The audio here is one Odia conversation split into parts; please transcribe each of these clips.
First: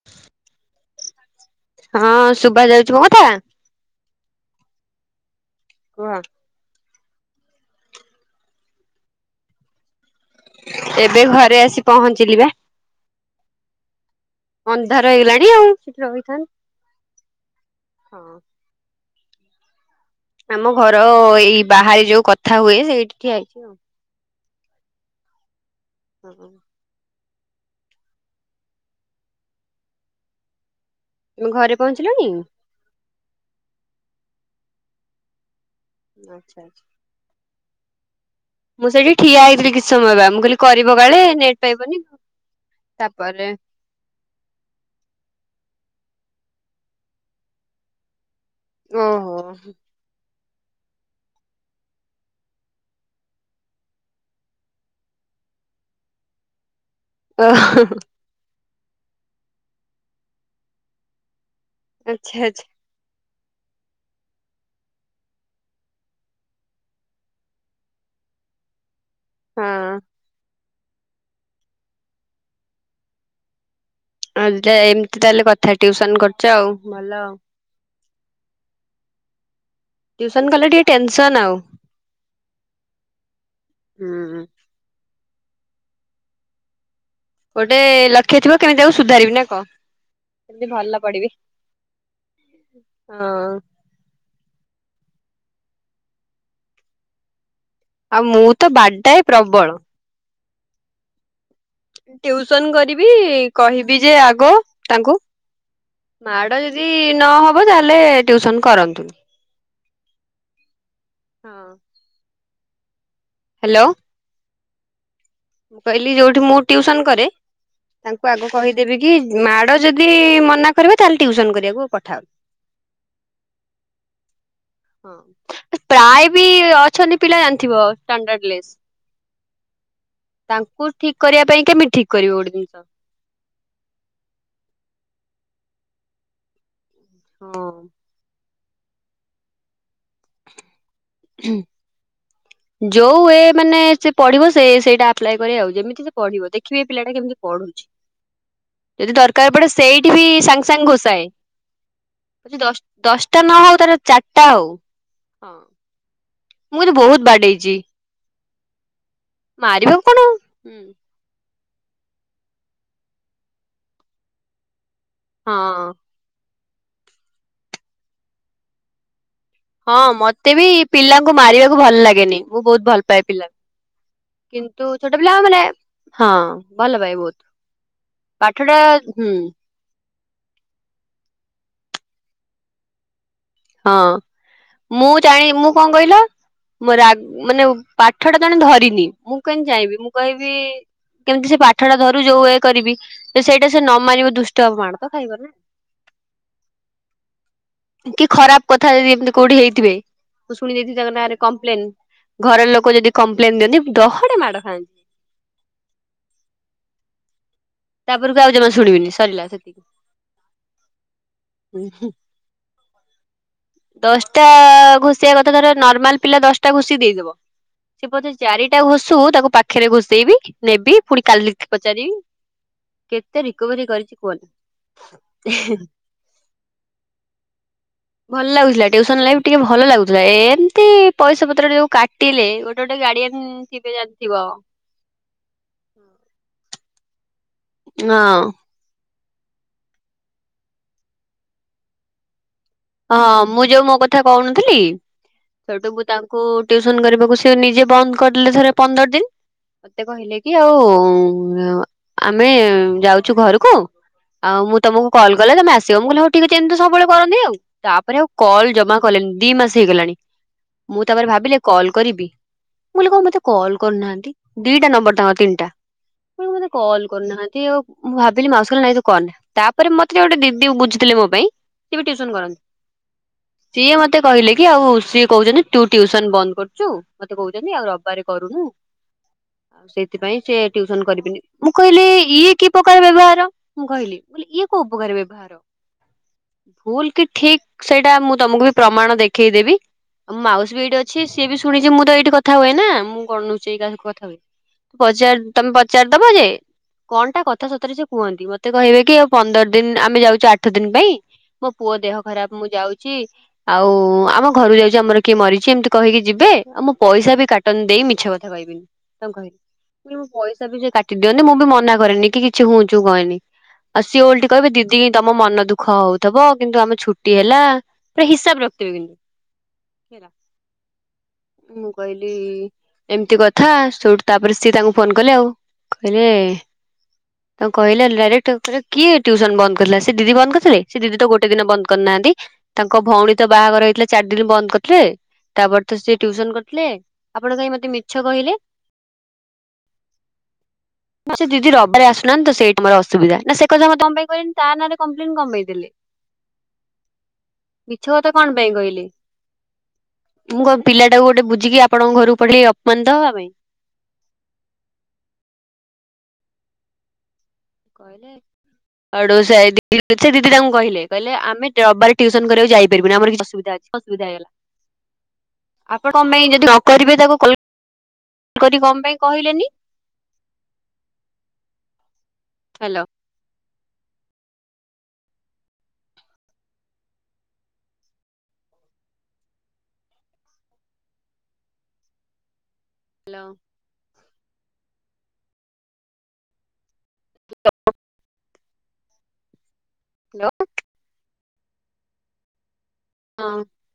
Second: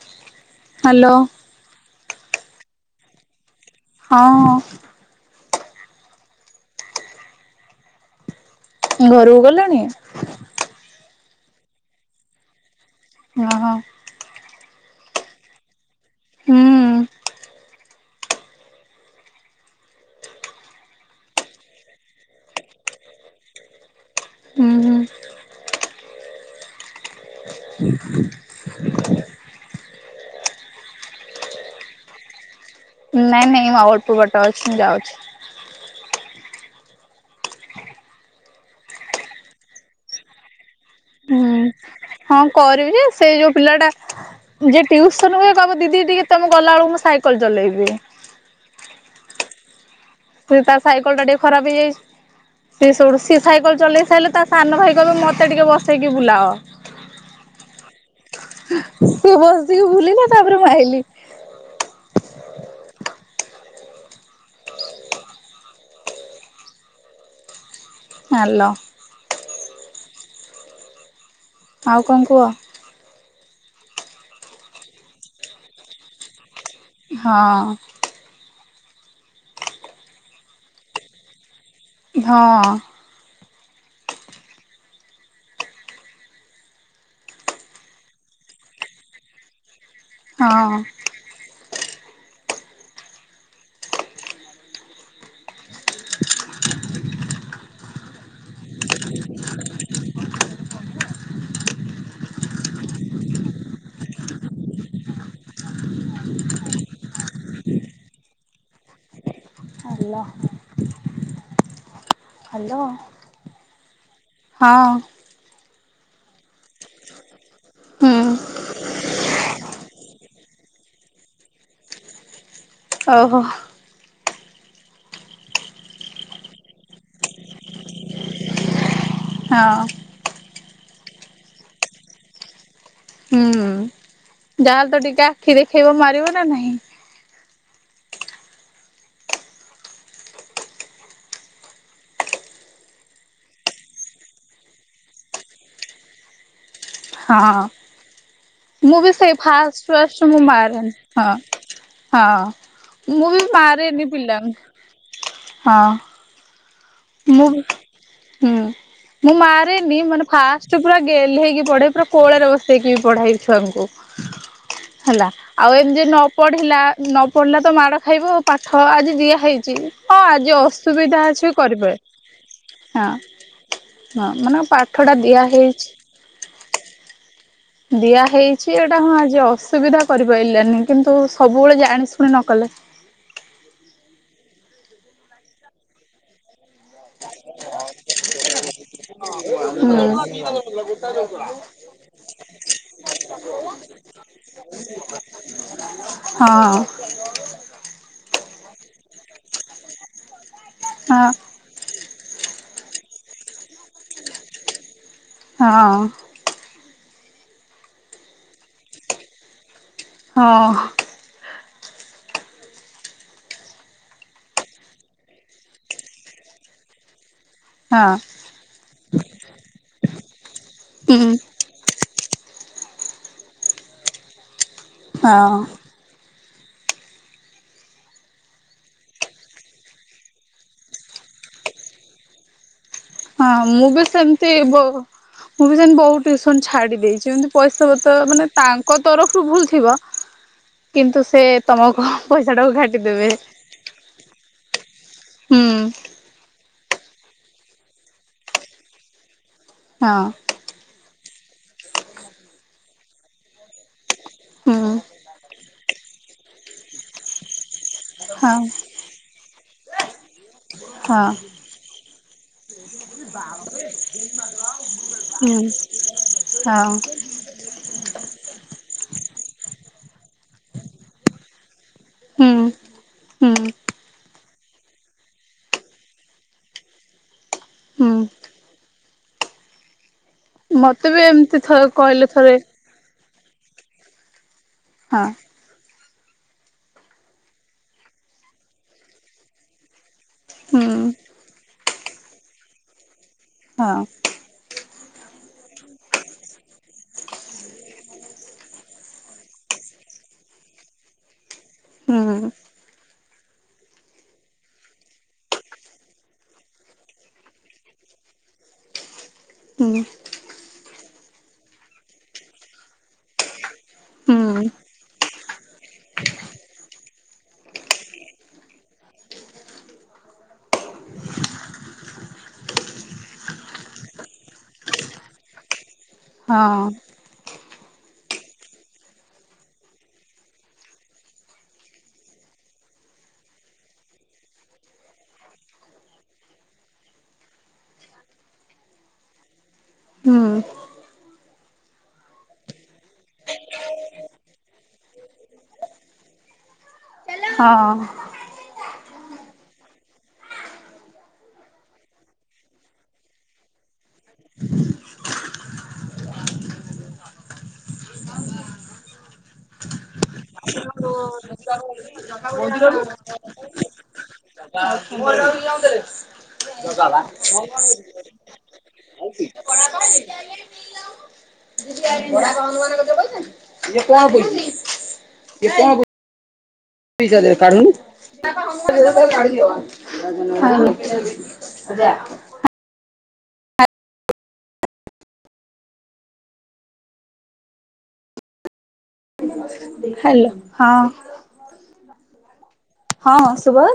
[inaudible] ହାଲୋଁ। ହଁ, ସୁବା ଯାଉଛି ମୋ କଥା? ହଁ ହ କୁହ ଘରକୁ ଗଲଣି? ଏବେ ଘରେ ଆସି ପହଞ୍ଚିଲି ବା। ଓହୋ ଅନ୍ଧାର ହେଇଗଲାଣି ଆଉ ସେଠି ରହିଥାନ୍ତ। ହୁଁ ହଁ ଆମ ଘର ଏଇ ବାହାରେ ଯୋଉ କଥା ହୁଏ ସେଇଠି ଠିଆ ହେଇଛି ଆଉ। ହୁଁ ହୁଁ ହଁ ହ [inaudible] ତମେ ଘରେ ପହଞ୍ଚିଲଣି? ନାଇଁ ନାଇଁ ଆଉ ଅଳ୍ପ ବାଟ ଅଛି ମୁଁ ଯାଉଛି। ଆଚ୍ଛା ଆଚ୍ଛା ମୁଁ ସେଇଠି ଠିଆ ହେଇଥିଲି କିଛି ସମୟ ବା ମୁଁ କହିଲି କରିବ କାଳେ ନେଟ୍ ହୁଁ ପାଇବନି। ହଁ କରିବି ଯେ ସେଇ ତାପରେ ଯୋଉ ପିଲା ଟା ଯିଏ ଟ୍ୟୁସନ ହୁଏ କହିବ ଦିଦି ଟିକେ ତମେ ଗଲାବେଳକୁ ମୁଁ ସାଇକେଲ ଚଲେଇବି। ଓହୋ। ତାର ସାଇକଲଟା ଟିକେ ଖରାପ ହେଇଯାଇଛି। ସି ସୁଉଠୁ ସିଏ ସାଇକଲ ଚଲେଇ ସାଇଲେ ତା ସାନ ଭାଇ କହିବ ମୋତେ ଟିକେ ବସେଇକି ବୁଲାଅ। ଓ ହୋ ସେ ବସିକି ବୁଲିଲା ତାପରେ ମୁଁ ଆଇଲି। ଆଚ୍ଛା ଆ୍ଛା ଆଲୋ ହଁ ଆଉ କଣ କୁହ ଆଉ ଯା ଏମିତି ତାହେଲେ କଥା ଟ୍ୟୁସନ କରୁଛ ଆଉ ଭଲ ଆଉ। ହଁ। ଟ୍ୟୁସନ କଲେ ଟିକେ ଟେନସନ୍ ଆଉ। ହଁ। ହୁଁ। ଗୋଟେ ଲକ୍ଷ୍ୟ ଥିବ କେମିତି ତାକୁ ସୁଧାରିବି ନା କଣ? ହଁ। କେମିତି ଭଲ ପଢ଼ିବି? ହଁ। ଆଉ ମୁଁ ତ ବାଡାଏ ପ୍ରବଳ। ଟ୍ୟୁୟୁସନ କରିବି କହିବି ଯେ ଆଗ ତାଙ୍କୁ ମାଡ ଯଦି ନହବ ତାହେଲେ ଟ୍ୟୁସନ କରନ୍ତୁନି। ହାଲୋ। ହଁ। ହ୍ୟାଲୋ। ହ୍ୟାଲୋ। ହଁ। ମୁଁ କହିଲି ଯୋଉଠି ମୁଁ ଟ୍ୟୁସନ କରେ ତାଙ୍କୁ ହୁଁ। ଆଗ କହିଦେବି କି ମାଡ ଯଦି ମନା କରିବ ତାହେଲେ ଟ୍ୟୁସନ କରିବାକୁ ପଠା। ଓହୋ। ହଁ ପ୍ରାୟ ବି ଅଛନ୍ତି ପିଲା ଜାଣିଥିବ। ଷ୍ଟାଣ୍ଡଡ ଲେସ୍ ହଁ। ତାଙ୍କୁ ଠିକ କରିବା ପାଇଁ କେମିତି ଠିକ କରିବ ଗୋଟେ ଜିନିଷ? ହୁଁ ଯାହା ହେଲେ ତ ଟିକେ ଆଖି ଦେଖେଇବ ମାରିବ ନା ନାହିଁ। ହଁ। ଯୋଉ ଏ ମାନେ ସେ ପଢିବ ସେ ସେଇଟା ଆପ୍ଲାଏ କରିବା ଆଉ ଯେମିତି ପଢିବ ଦେଖିବେ ଏ ପିଲା ଟା କେମିତି ହଁ ପଢୁଛି? ମୁଁ ବି ଯଦି ସେଇ ଦରକାର ପଡେ ଫାଷ୍ଟ ସେଇଠି ଫାଷ୍ଟ ବି ମୁଁ ସାଙ୍ଗେ ସାଙ୍ଗେ ମାରେନି ହଁ ହଁ। ଘୋସାଏ। ମୁଁ ବି ଦଶଟା ନ ହଉ ତାର ମାରେନି ଚାରିଟା ପିଲାଙ୍କୁ ହଉ ହଁ। ମୁଁ କିନ୍ତୁ ବହୁତ ମୁଁ ବାଡେଇଛି ହୁଁ ମୁଁ ମାରେନି ମାରିବାକୁ କଣ ମାନେ ହୁଁ ଫାଷ୍ଟେ ପୁରା ଗେହ୍ଲେଇକି ପଢେ ପୁରା କୋଳରେ ବସେଇକି ପଢାଏ ଛୁଆଙ୍କୁ। ହେଲା ଆଉ ହଁ ଏମିତି ନ ପଢିଲା ନ ପଢିଲା ତ ମାଡ ଖାଇବ ଆ ପାଠ ଆଜି ଦିଆ ହେଇ ହଁ ମତେ ବି ପିଲାଙ୍କୁ ମାରିବା କରିପାରେ ଭଲ ଲାଗେନି ମୁଁ ବହୁତ ଭଲ ହଁ ପାଏ ହଁ ପିଲାଙ୍କୁ ମାନେ ପାଠ କିନ୍ତୁ ଟା ଛୋଟ ପିଲା ଦିଆ ମାନେ ହେଇଛି। ହଁ ଭଲ ପାଏ ବହୁତୁ। ଦିଆ ହେଇଛି ଏଇଟା ହଁ ଆଜି ଅସୁବିଧା କରିପାରିଲାନି କିନ୍ତୁ ସବୁବେଳେ ଜାଣି ଶୁଣି ନ କଲେ ହଁ ମୁଁ ଚାହେଁ ମୁଁ କଣ କହିଲା? ମୋ ରାଗ ମାନେ ପାଠ ଟା ଜଣେ ଧରିନି ମୁଁ କେମିତି ହୁଁ ଚାହିଁବି ମୁଁ ହଁ କହିବି କେମିତି ସେ ପାଠ ଟା ଧରୁ ଯୋଉ ଏ କରିବି ଯେ ସେଇଟା ସେ ନ ମାରିବ ଦୁଷ୍ଟ ହବ୍ ମାଡା ତ ଖାଇବ ନା। ହଁ। କି ଖରାପ କଥା ଯଦି ଏମିତି କୋଉଠି ହେଇଥିବେ ଶୁଣି ଦେଇଥିବି ତାଙ୍କ ନା ହଁ ରେ କ୍ ପ୍ଲେନ ଘର ଲୋକ ଯଦି କମ୍ପ୍ଲେନ ଦିଅନ୍ତି ଦହଡେ ମାଡ଼ ଖାଆନ୍ତି। ହଁ। ତାପରକୁ ଆଉ ଜମା ଶୁଣିବିନି ସରିଲା ସେତିକି। ହଁ। ଉ ହୁଁ। [unintelligible] ଦଶଟା ଘୁଷିବା କଥା ଧର ନର୍ମାଲ ପିଲା ଦଶଟା ଘୁଷି ଦେଇଦବ। ହଁ ସେ ବୋଧେ ଚାରିଟା ଘୋଷୁ ତାକୁ ପାଖରେ ଘୋଷେଇବି ନେବି ପୁଣି ହୁଁ କାଲି ପଚାରିବି। କେତେ ରିକଭରି କରିଛି ହଁ କୁହନି। ଭଲ ଲାଗୁଥିଲା ଟ୍ୟୁସନ ଲାଇଫ ଟିକେ ଭଲ ଲାଗୁଥିଲା। ଏମିତି ପଇସା ପତ୍ର ଯୋଉ କାଟିଲେ ଗୋଟେ ଗୋଟେ ଗାଡିଏନ୍ ହଁ ମୁଁ ବି ସେମିତି ମୁଁ ବି ସେମତି ବହୁ ଟୁସନ ଛାଡି ଦେଇଛି ପଇସା ବ ତ ମାନେ ତାଙ୍କ ଙ୍କ ତରଫରୁ ଭୁଲ ଥିବ କିନ୍ତୁ ସେ ତମକୁ ପଇସା ଟାକୁ ଘାଟି ହଁ ମୁଁ ଯୋଉ ମୋ କଥା କହୁନଥିଲି ହୁଁ ସେଠୁ ମୁ ତା ଟ୍ୟସନ କରିବାକୁ ସେ ନିଜେ ବନ୍ଦ କରିଦଲେ ଥରେ ପନ୍ଦର ଦିନ ମତେ ହଁ କହିଲେ ଇ ଆଉ ଆମେ ଯାଉଛୁ ଘରକୁ ଆଉ ହୁଁ ମୁଁ ତମକୁ କଲ୍ କଲେ ତମେ ଆସିବ ମୁଁ କହିଲଲେ ହଉ ଟିକେ ଯେମିତି ସବୁବେଳେ କରନ୍ତିି ଆଉ ତାପରେ ଆଉ ହଁ କଲ ଜମା କଲେ ଦି ମାସ ହେଇଗଲାଣି ମୁଁ ହଁ ତାପରେ ଭାବିଲି କଲ୍ କରିବି ମୁଁ କହିଲି କଣ ମତେ କଲ୍ କରୁନାହାନ୍ତି ଦିଟା ନମ୍ବର ତାଙ୍କ ହୁଁ ତିନିଟା ଆପଣ ମତେ ହଁ କଲ୍ କରୁନାହାନ୍ତି ଆଉ ମୁଁ ଭାବିଲି ମାଉସର ନାଇଁ ତୁ କନ ତାପରେ ମତେ ଗୋଟେ ଦିଦି ବୁଝିଥିଲ ମୋ ପାଇଁ ସିଏ ବି ଟୁସନ ହୁଁ କରନ୍ତି ହୁଁ ସିଏ ମତେ କହିଲେ କି ଆଉ ସଏ କହୁଛନ୍ତି ତୁ ଟ୍ୟୁସନ ବନ୍ଦ କରୁଛୁ ମତେ କହୁଛନ୍ତି ଆଉ ହୁଁ ରବାରେ କରୁନୁ ଆଉ ସେଇଥିପାଇଁ ସେ ଟଉସନ ମତେ ବି କରିବିନି ଏମିତି ମୁଁ ଥରେ କହିଲେ ଇଏ ଥରେ ଉପକାର ବ୍ୟବହାର ମୁଁ କହିଲି ଇଏ କୋଉ ଉପକାରୀ ହଁ ବ୍ୟବହାର ଭୁଲ କି ଠିକ ସେଇଟା ମୁଁ ତମକୁ ବି ପ୍ରମାଣ ଦେଖେଇଦେବି ଆଉ ମାଉସୀ ବି ହୁଁ ଏଇଠି ଅଛି ସିଏ ବି ଶୁଣିଛି ମୁଁ ତ ଏଇଠି କଥା ହୁଏ ନା ମୁଁ କଣ ନୁଉଛି ଏଇ ହୁଁ କାହାକୁ କଥା ହୁଏ ପଚାର ତମେ ପଚାର ଦବ ଯେ କଣଟା କଥା ସତରେ ସେ କୁହନ୍ତି ମତେ କହିବେ କି ଆଉ ପନ୍ଦର ଦିନ ଆମେ ଯାଉଛୁ ଆଠ ଦିନ ପାଇଁ ମୋ ହୁଁ ହଁ ହଁ। ପୁଅ ଦେହ ଖରାପ ମୁଁ ଯାଉଛି ଆଉ ଆମ ଘରୁ ଯାଉଛି ଆମର କିଏ ମରିଛି ଏମିତି କହିକି ଯିବେ ଆଉ ମୁଁ ପଇସା ବି କାଟନ ଦେଇ ମିଛ କଥା କହିବେ କହିଲି ପଇସା ବି ସେ କାଟି ଦିଅନ୍ତି ମୁଁ ବି ମନା କରେନି କି କିଛି ହଉଛିୁ କହନି ଆଉ ସିଏ ଓଲଟି କହିବ ଦିଦି ତମ ମନ ଦୁଃଖ ହଉଥିବ କିନ୍ତୁ ଆମେଛୁ ହେଲା ପୁରା ହିସାବ ରଖିବେ କିନ୍ତୁ ମୁଁ କହିଲି ଏମିତି କଥା ସେଠୁ ତାପରେ ସିଏ ତାଙ୍କୁ ଫୋନ କଲେ ଆଉ କରେ ତ କହିଲେ ଡାଇରେକ୍ଟ କିଏ ଟ୍ୟୁସନ ବନ୍ଦ କରିଥିଲା ସେ ଦିଦି ବନ୍ଦ କରିଥିଲେ ସେ ଦିଦି ତ ଗୋଟେ ଦିନ ବନ୍ଦ କରିନାହାନ୍ତି ତାଙ୍କ ଭଉଣୀ ତ ବାହାଘର ହେଇଥିଲେ ଚାରି ଦିନ ବନ୍ଦ କରିଥିଲେ ତାପରେ ତ ସେି ଟ୍ୟୁସନ କରିଥିଲେ ଆପଣ କାହିଁ ମତେ ମିଛ କହିଲେ ହଁ ମଁ ସେ ଦିଦି ରବାରେ ଆସୁନାହାନ୍ତି ତ ସେଇଟା ମୋର ଅସୁବିଧା ନା ସେ କଥା ମୋତେ କଣ ପାଇଁ କହିଲେଣି ତା ନାଁରେ କମ୍ପ୍ଲେନ କମ ପାଇଁ ଦେଲେ ମିଛ କଥା କଣ ପାଇଁ କହିଲି ମୁଁ କଣ ପିଲାଟାକୁ ଗୋଟେ ବୁଝିକି ଆପଣଙ୍କ ଘରକୁ ପେପଠେଇଲି ଅପମାନିତ ହେବା ପାଇଁ କହିଲେ ଆଡ ଦିି ସେ ଦିଦି ତାଙ୍କୁ କହିଲେ କହିଲେ ଆମେ ରବାର ଟ୍ୟୁସନ କରିବାକୁାଇପାରିବୁି ଆମର କି ଅସବିଧ ଅୁବିଧା ହେଗଲା କରିବେ ତାକୁ କରି କଣ ପାଇଁ କହିଲେନି ିି ଆ ହନୁମାନ କ ଯ ହ୍ୟାଲୋ କଛନ୍ତି କେ କଣ ବୁ କେ କଣୁ କଣ ଆ ହ୍ୟାଲୋ ହ୍ୟାଲୋ ହଁ ହଁ ହ ଶୁଭ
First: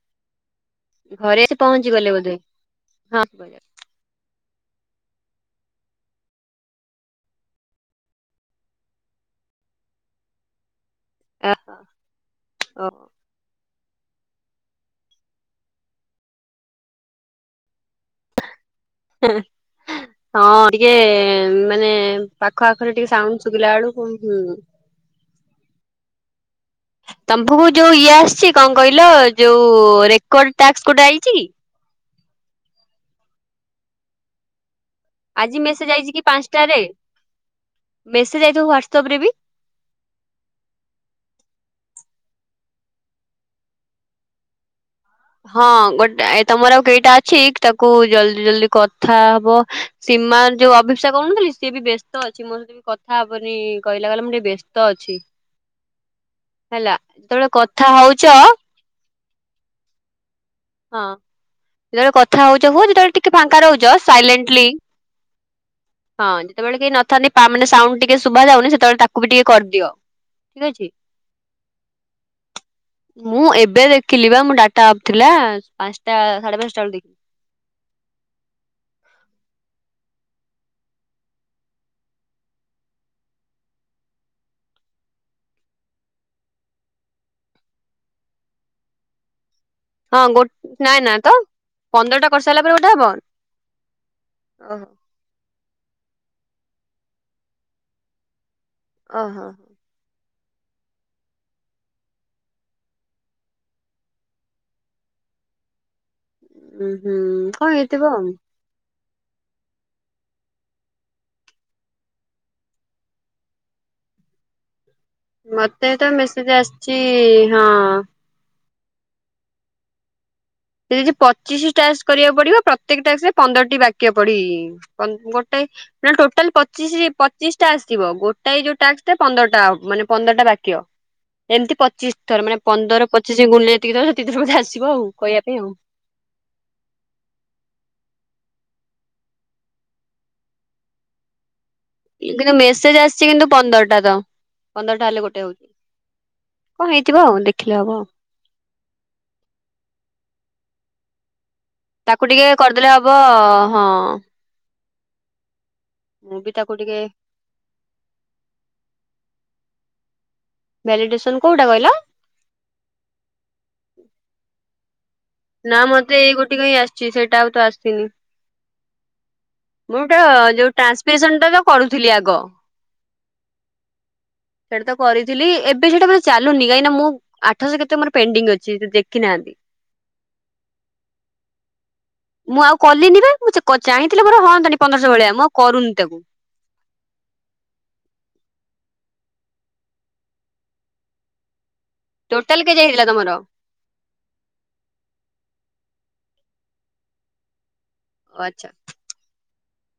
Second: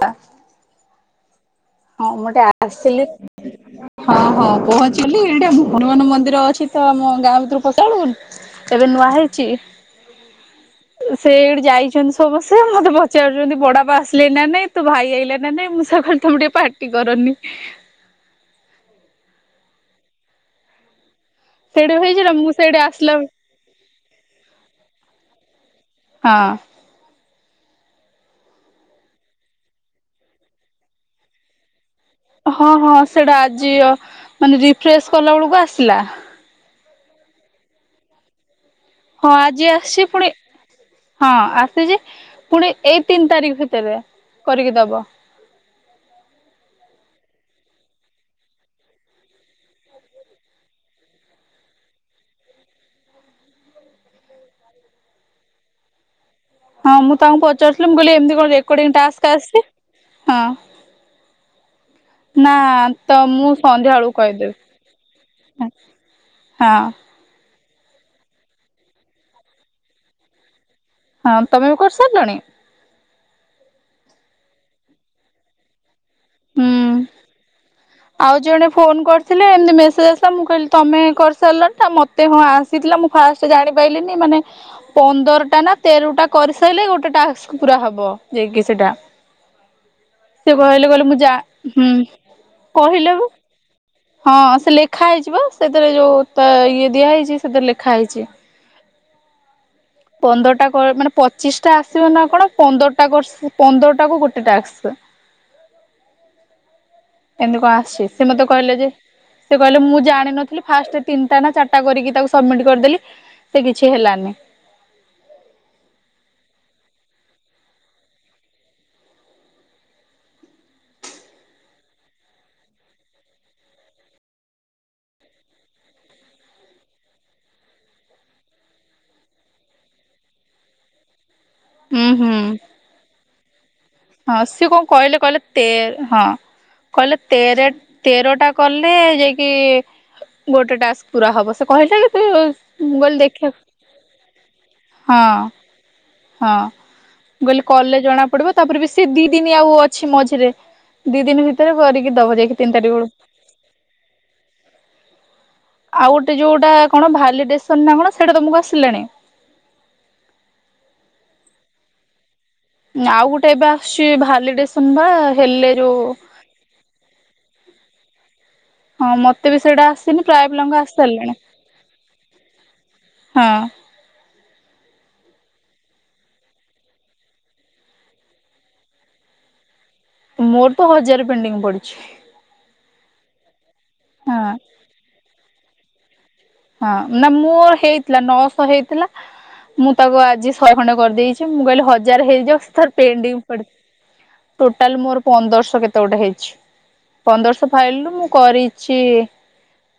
ଘରେ ପହଞ୍ଚି ଗଲେ ବୋଧେ ଟିକେ ଆସିଲି ହଁ ହଁ ହଁ ପହଞ୍ଚିଲି ଏଇଟା ହନୁମାନ ମନ୍ଦିର ଅଛି ତ ଆମ ଗାଁ ଭିତରୁ ପସାଡିବୁନି ଏବେ ନୂଆ ହେଇଛି ସେ ଏଠି ଯାଇଛନ୍ତି ସମସ୍ତେ ମତେ ପଚାରୁଛନ୍ତି ବଡା ବା ଆସ ନା ନାଇଁ ତୁ ଭାଇ ଆଇଲା ନା ନାଇଁ ମୁଁ ସକାଳେ ତମେ ଟିକେ ପାର୍ଟି କରନି ହଁ ଟିକେ ମାନେ ସେଇଠି ହେଇଥିଲା ମୁଁ ପାଖ ସେଇଠି ଆଖରେ ଆସିଲା ଟିକେ ସାଉସ୍ ସୁଭିଲାଆଳୁକୁ ହୁଁ। ହଁ। ତମ୍ଭକୁ ଯୋଉ ଇଏ ଆସିଚି କଣ କହିଲ ଯୋଉ ରେକର୍ଡ ଟାସ୍କ ଗୋଟେ ଆଇଚିକି? ହଁ ହଁ ସେଇଟା ଆଜି ଅ ମାନେ ରିପ୍ ଫ୍ରେସ୍ କଲା ବେଳକୁ ଆଜି ମେସେଜ୍ ଆସିଲା ଆଇଚକି ପାଞ୍ଚଟାରେ ମେସେଜ୍ ଆଇଥିବ ହ୍ବାଟ ହଁ ଆଜି ଆସିଚି ପୁଣି ହଁ ଆସିଚି ପୁଣି ଏଇ ତିନି ତାରିଖ ଭିତରେ କରିକି ଦବ। ହଁ ଗୋଟେ ଏ ତମର ଆଉ କେଇଟା ଅଛି ତାକୁ ଜଲଦି ଜଲଦି କଥା ହବ ସୀମାନ୍ ଯୋଉ ଅଭିିକ୍ସା କହୁନଥିଲି ସିଏ ବି ବ୍ୟସ୍ତ ଅଛି ମୋ କଥା ହବନି କହିଲା କହଲା ମୁଁ ଟିକେ ବ୍ୟସ୍ତ ଅଛି। ହଁ ହେଲା ମୁଁ ତାଙ୍କୁ ଯେତେବେଳେ କଥା ପଚାରୁଥିଲି ମୁଁ କହିଲି ହଉଛ ଏମିତି ହଁ କଣ ରେ ରେକଡିଙ୍ଗ୍ ଟାସ୍କ ଆସିଚି ହଁ। ହଁ ଯେତେବେଳେ କଥା ନା ହଉଚ ହୁହ ଯେତେବେଳେ ତ ଟିକେ ମୁଁ ଫାଙ୍କା ସନ୍ଧ୍ୟା ରହୁଚ ବେଳକୁ ସାଇଲେଣ୍ଟଲି କହିଦେବି ହଁ ଯେତେବେଳେ ହଁ କେହି ନଥାନ୍ତି ତାମାନେ ସାଉଣ୍ଡ୍ ଟିକେ ଶୁଭା ଯାଉନି ସେତେବେଳେ ତାକୁ ବି ଟିକେ କରିଦିଅ ଠିକ୍ ଅଛି। ହଁ ତମେ ବି କରିସାରିଲଣି? ମୁଁ ଏବେ ଦେଖିଲି ବା ମୁଁ ଡାଟା ଅପ୍ ଥିଲା ପାଞ୍ଚଟା ସାଢେ ପାଞ୍ଚଟା ହୁଁ ବେଳକୁ ଦେଖିଲି। ଆଉ ଜଣେ ଫୋନ୍ କରିଥିଲେ ଏମତି ମେସେଜ୍ ଆସିଲା ମୁଁ କହିଲି ତମେ କରିସାରିଲଣି ନା ମ ତେ ହଁ ଆସିଥିଲା ମୁଁ ଫାଷ୍ଟ ଜାଣିପାରିଲିିନି ମାନେ ପନ୍ଦରଟା ନା ତେରଟା କରିସାରିଲେ ଗୋଟେ ଟାସ୍କ ପୁରା ହବ ଯାଇକି ସେଇଟା। ହଁ ଗୋ ସେ କହିଲେ ନାଇଁ କହିଲେ ନା ମୁଁ ଯା ତ ହୁଁ ପନ୍ଦରଟା କରିସାରିଲା ପରେ ଗୋଟେ ହବ କହିଲେ ପା ହଁ ସେ ଓହୋ ଲେଖା ହେଇଯିବା ସେଥିରେ ଯୋଉ ତା ଇଏ ଦିଆ ହେଇଚି ସେଥିରେ ଲେଖା ହେଇଚି। ଓହୋ। ପନ୍ଦରଟା କ ମାନେ ପଚିଶିଟା ଆସିବ ନା କଣ ପନ୍ଦରଟା କର ପନ୍ଦରଟା କୁ ଗୋଟେ ଟାସ୍କ। ଉଁ ହୁଁ ଏମିତି କଣ ଆସିଛି ହେଇଥିବ ସେ ଆଉ। ମତେ କହିଲେ ଯେ ସେ କହିଲେ ମୁଁ ଜାଣିନଥିଲି ଫାଷ୍ଟ ତିନିଟା ନା ଚାରିଟା କରିକି ତାକୁ ସମିଟ୍ କରିଦେଲି। ସେ କିଛି ହେଲାନି। ମତେ ତ ମେସେଜ୍ ଆସିଚି ହଁ। ସେ ଦେଇଚି ପଚିଶି ଟାସ୍କ କରିବାକୁ ପଡ଼ିବ ପ୍ରତ୍ୟେକ ଟାସ୍କରେ ପନ୍ଦର ଟି ବାକ୍ୟ ପଡ଼ି ପନ୍ଦ ଗୋଟେ ମାନେ ଟୋଟାଲ୍ ପଚିଶି ପଚିଶିଟା ଆସିଥିବ ଗୋଟାଏ ଯୋଉ ଟାସ୍କଟା ପନ୍ଦରଟା ହ ମାନେ ପନ୍ଦରଟା ବାକ୍ୟ। ଏମିତି ହୁଁ ପଚିଶି ହୁଁ ଥର ମାନେ ପନ୍ଦର ପଚିଶ ଗୁଣିଲେ ଯେତିକି ଥର ହଁ ସେତିକିଥର ବଧେ ସିଏ କଣ ଆସିବ ଆଉ। କହିଲେ କହିଲେ କହିବା ପାଇଁ ଆଉ। ତେର ହଁ କହିଲେ ତେର ତେରଟା କଲ୍ ରେ ଯାଇକି ଗୋଟେ ଟାସ୍କ ପୁରା ହବ ସେ କହିଲାକି କିନ୍ତୁ ମେସେଜ୍ ଆସିଚି କିନ୍ତୁ ପନ୍ଦରଟା ତ ପନ୍ଦରଟା ହେଲେ ଗୋଟେ ହଁ ହଉଚି। ହଁ ମୁଁ କହିଲି କଲେ ଜଣା ପଡ଼ିବ ତାପରେ ବି ସେ ଦିଦିନି ଆଉ ଅଛି ମଝିରେ ଦିଦିନ ଭିତ ତାକୁ ଟିକେ କରିଦେଲେ ହବ ହଁ। ଆଉ ଗୋଟେ ମୁଁ ବି ଯୋଉଟା ତାକୁ ଟିକେ କଣ ଭାଲିଡେସନ୍ ନା କଣ ସେଇଟା ତମକୁ ଆସିଲାଣି। ଭାଲିଡେସନ୍ କୋଉଟା କଇଲ। ଆଉ ଗୋଟେ ଏବେ ଆସୁଚି ଭାଲିଡେସନ୍ ପା ନା ମତେ ଏଇ ଗୋଟିକ ହିଁ ଆସିଚି ସେଇଟା ଆଉ ତ ଆସିନି। ହଁ ମତେ ବି ସେଇଟା ମୁଁରଟେ ଆସିନି ପ୍ରାୟ ପିଲାଙ୍କୁ ଯୋଉ ଆସି ସାରିଲାଣି ଟ୍ରାନ୍ସପସନ ଟା ତ କରୁଥିଲି ଆଗ। ହଁ। ସେଇଟାତ କରିଥିଲି ଏବେ ସେଇଟା ବଧେ ଚାଲୁନି କାହିଁକି ନା ମୁଁ ଆଠଶ କେତେ ମୋର ପେଣ୍ଡିଙ୍ଗ ଅଛି ସେ ଦେଖିନାହାନ୍ତି। ମୋର ତ ହଜାରେ ପେଣ୍ଡିଙ୍ଗ ପଡିଛି। ମୁଁ ଆଉ କଲିନି ବା ମୁଁ ଚେ କ ଚାହିଁଥିଲେ ମୋର ହଁ ହଅନ୍ତାନି ପନ୍ଦରଶ ଭଳିଆ ମୁଁ କରୁନି ତାକୁ। ହଁ ନା ମୋ ହେଇଥିଲା ନଅଶ ହେଇଥିଲା ମୁଁ ତାକୁ ଆଜି ଶହେ ଖଣ୍ଡେ କରିଦେଇଛି। ଟୁ ମୁଁ କହିଲି ହଜାରେ ଟୋଟାଲ ହେଇଯାଉ ସେ କେଯାଏ ଥାର ହେଇଥିଲା ପେଣ୍ଡି ତମର ପଡୁ। ଟୋଟାଲ ମୋର ପନ୍ଦରଶହ କେତେ ଗୋଟେ ହେଇଛି ପନ୍ଦରଶହ ଫାଇଲରୁ ମୁଁ ଓ ଆଚ୍ଛା କରିଛି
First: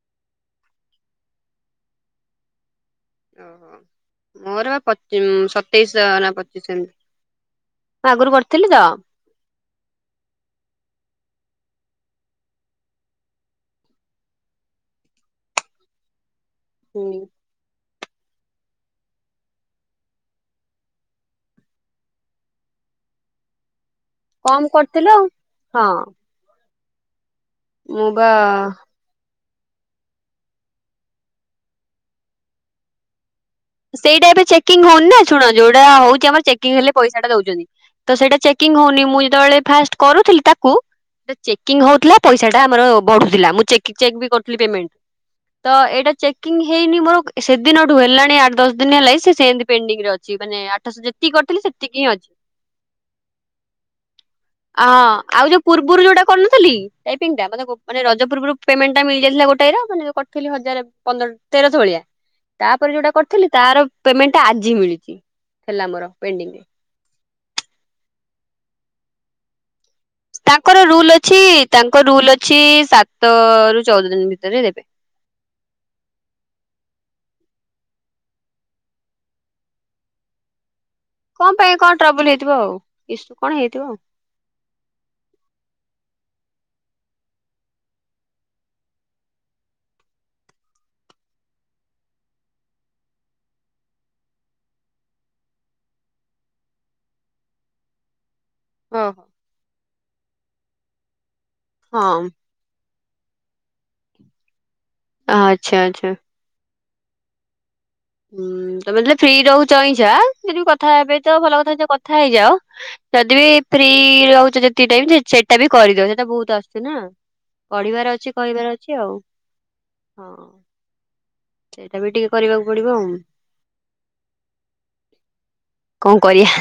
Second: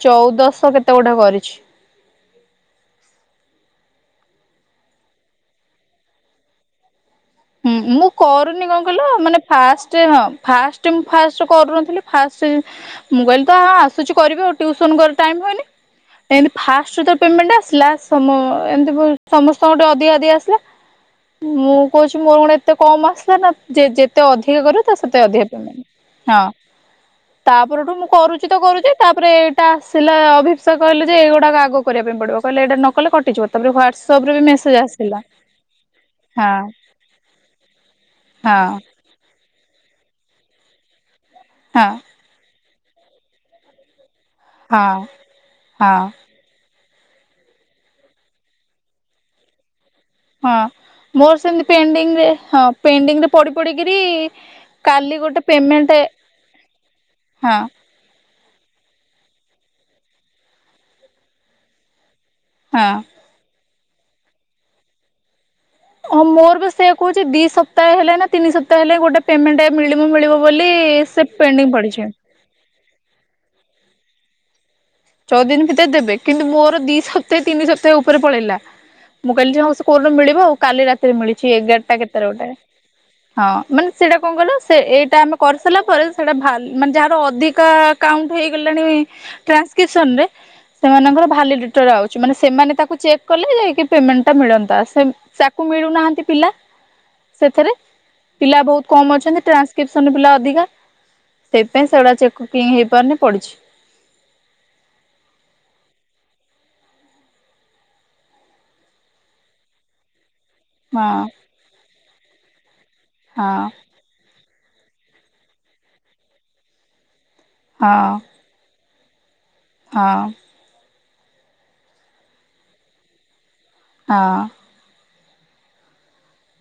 ଚଉଦଶ କେତେ ଗୋଟେ କରିଛି? ଓହୋ ମୋର ବା ପଚି ସତେଇଶ ନା ପଚିଶଶ ଏମିତି। ହୁଁ ମୁଁ ଆଗରୁ କରୁନି କରିଥିଲି ତ। କଣ କହିଲ ମାନେ ଫାଷ୍ଟ ଟାଇମ୍ ହଁ ଫାଷ୍ଟ ଟାଇମ୍ ମୁଁ ଫାଷ୍ଟରୁ କରୁନଥିଲି ଫାଷ୍ଟ ସେଇ ମୁଁ କହିଲି ତ ହଁ ଆସୁଛି କରିବି ଆଉ ଟିଉସନ କରେ ଟାଇମ ହୁଏନି। ଏମତି ଫାଷ୍ଟରୁ ହୁଁ ଯୋଉ ପେମେଣ୍ଟ ଟା ଆସିଲା ତମ ଏମିତି ପ ସମସ୍ତଙ୍କ ଟିକେ ଅଧିକା ଅଧିକା ଆସିଲା ମୁଁ କହୁଛି ମୋର କଣ ଏତେ କମ୍ ଆସିଲା ନା ଯେ ଯେତେ କମ ଅଧିକା କରିବ ତାର କରିଥିଲି ସେତେ ଆଉ ଅଧିକା ହଁ ପେମେଣ୍ଟ ହଁ। ତାପରଠୁଁ ମୁଁ କରୁଛି ତ କରୁଛି। ତାପରେ ଏଇଟା ଆସିଲା ଅଭିିପ୍ସା କହିଲା ଯେ ଏଇଗୁଡାକ ଆଗ କରିବା ପାଇଁ ପଡିବ କହିଲା ଏଇଟା ନ କଲେ କଟିଯିବ ତାପରେ ହ୍ୱାଟ୍ସଆପ ସେଇଟା ରେ ଏବେ ବି ମେସେଜ ଚେକିଂ ହଉନି ନା ଆସିଲା ଶୁଣ ଯୋଉଟା ହଉଛି ଆମର ହଁ ଚେକିଂ ହେଲେ ପଇସାଟା ଦଉଚନ୍ତି ତ ସେଇଟା ଚେକିଂ ହଁ ହଉନି ମୁଁ ଯେତବେଳେ ଫାଷ୍ଟ କରୁଥିଲି ତାକୁ ସେ ଚେକିଂ ହଁ ହଉଥିଲା ପଇସାଟା ଆମର ବଢୁଥିଲା ମୁଁ ଚେକି ଚେକ୍ ବିକର ଫ୍ଲି ହଁ ପେମେଣ୍ଟ ତ ହଁ ଏଇଟା ଚେକିଂ ହେଇନି ମୋର ସେଦିନଠୁ ହେଲାଣି ଆଠ ଦଶ ଦିନ ହେଲାଇଁ ସେ ସେମତି ପେଣ୍ଡିଙ୍ଗ୍ ରେ ଅ ହଁ ମୋର ସେମି ପେଣ୍ଡିଂରେ ଅଛି। ହଁ ପେଣ୍ଡିଂରେ ପଡି ପଡିକିରି ଆଁ କାଲି ଗୋଟେ ଆଉ ଯୋଉ ପେମେଣ୍ଟ ପୂର୍ବୁରୁ ଯୋଉଟା କରୁନଥିଲି ଟାଇପିଙ୍ଗ୍ ଟା ହଁ ମାନେ କୋ ମାନେ ରଜପୁର୍ବରୁ ପେମେଣ୍ଟ ଟା ମିଳିଯାଇଥିଲା ଗୋଟାଏ ର ମାନେ ଯୋଉ କରିଥିଲି ହଜାର ପନ୍ଦର ତେରଶ ଭଳିଆ। ହଁ ତାପରେ ଯୋଉଟା କରିଥିଲି ତାର ପେମେଣ୍ଟଟା ଆଜି ମିଳିଚି। ହଁ ମୋର ବା ସେୟା କହୁଚି ଦି ସପ୍ତାହେ ହେଲା ନା ତିନି ସପ୍ତାହେ ହେଲାଇଁ ଗୋଟେ ପେମେଣ୍ଟଟେ ମିଳିବ ମିଳିବ ବୋଲି ତାଙ୍କର ରୁଲ ସେ ଅଛି ପେଣ୍ଡିଙ୍ଗ ତାଙ୍କ ପଡିଛି ରୁଲ ଅଛି ସାତ ରୁ ଚଉଦ ଦିନ ଭିତରେ ଦେବେ। ଚଉଦ ଦିନ ଭିତରେ ଦେବେ କିନ୍ତୁ ମୋର ଦି ସପ୍ତାହେ ତିନି ସପ୍ତାହେ ଉପରେ ପଳେଇଲା। ମୁଁ କହିଲି ଯେ ହଉ ସେ କୋଉଦିନ ଗୋଟେ ମିଳିବ ଆଉ କାଲି ରାତ୍ କୁ କଣ ମିଳିଛି ପାଇଁ କଣ ଏଗାରଟା ଟ୍ରବୁଲ କେତେରେ ଗୋଟେ ହେଇଥିବ ଆଉ ଇସୁ ହଁ କଣ ହେଇଥିବ ମାନେ ଆଉ। ସେଡା କଁ କହିଲ ସେ ଏଇଟା ଆମେ କରିସାରିଲା ପରେ ସେଇଟା ଭାଲ ମାନେ ଯାହାର ଅଧିକା କାଉଣ୍ଟ ହେଇଗଲାଣି ଟ୍ରାନ୍ସକ୍ରିପସନରେ। ସେମାନଙ୍କର ଭାଲିଡେଟର ଆଉଛି ମାନେ ସେମାନେ ତାକୁ ଚେକ୍ କଲେ ଯାଇକି ପେମେଣ୍ଟ ଟା ମିଳନ୍ତା ସେ ସା କୁ ମିଳୁନାହାନ୍ତି ପିଲା ସେଥେରେ। ପିଲା ବହୁତ ହଁ କମ ହଁ। ଅଛନ୍ତି ଟ୍ରାନ୍ସକ୍ରିପସନରେ ପିଲା ଅଧିକା ସେଇଥିପାଇଁ ସେଗୁଡା ହଁ ଚେକ୍ କରୁ କିଂ ହେଇପାରୁନି ପଡିଛି। ଆ ଆଚ୍ଛା ଆଚ୍ଛା। ହୁଁ ତମେ ଯେତେବେଳେ ଫ୍ରି ରହୁଛ ଅଇଁଛା ଯଦି ବି କଥା ହଁ ହେବେ ତ ଭଲ କଥା ଯେ କଥା ହେଇଯାଅ। ଯଦି ବି ହଁ ପ୍ରି ରହୁଛ ଯେତିିକି ଟାଇମ ଯେ ସେଇଟା ବି କରିଦଅ ସେଇଟା ବହୁତ ଆସୁଛି ନା। ହଁ ପଢିବାର ଅଛି କହିବାର ଅଛି ଆଉ। ହଁ। ସେଇଟା ବି ଟିକେ କରିବାକୁ ପଡିବ ଆଉ। ହଁ। କଁ କରିଆ?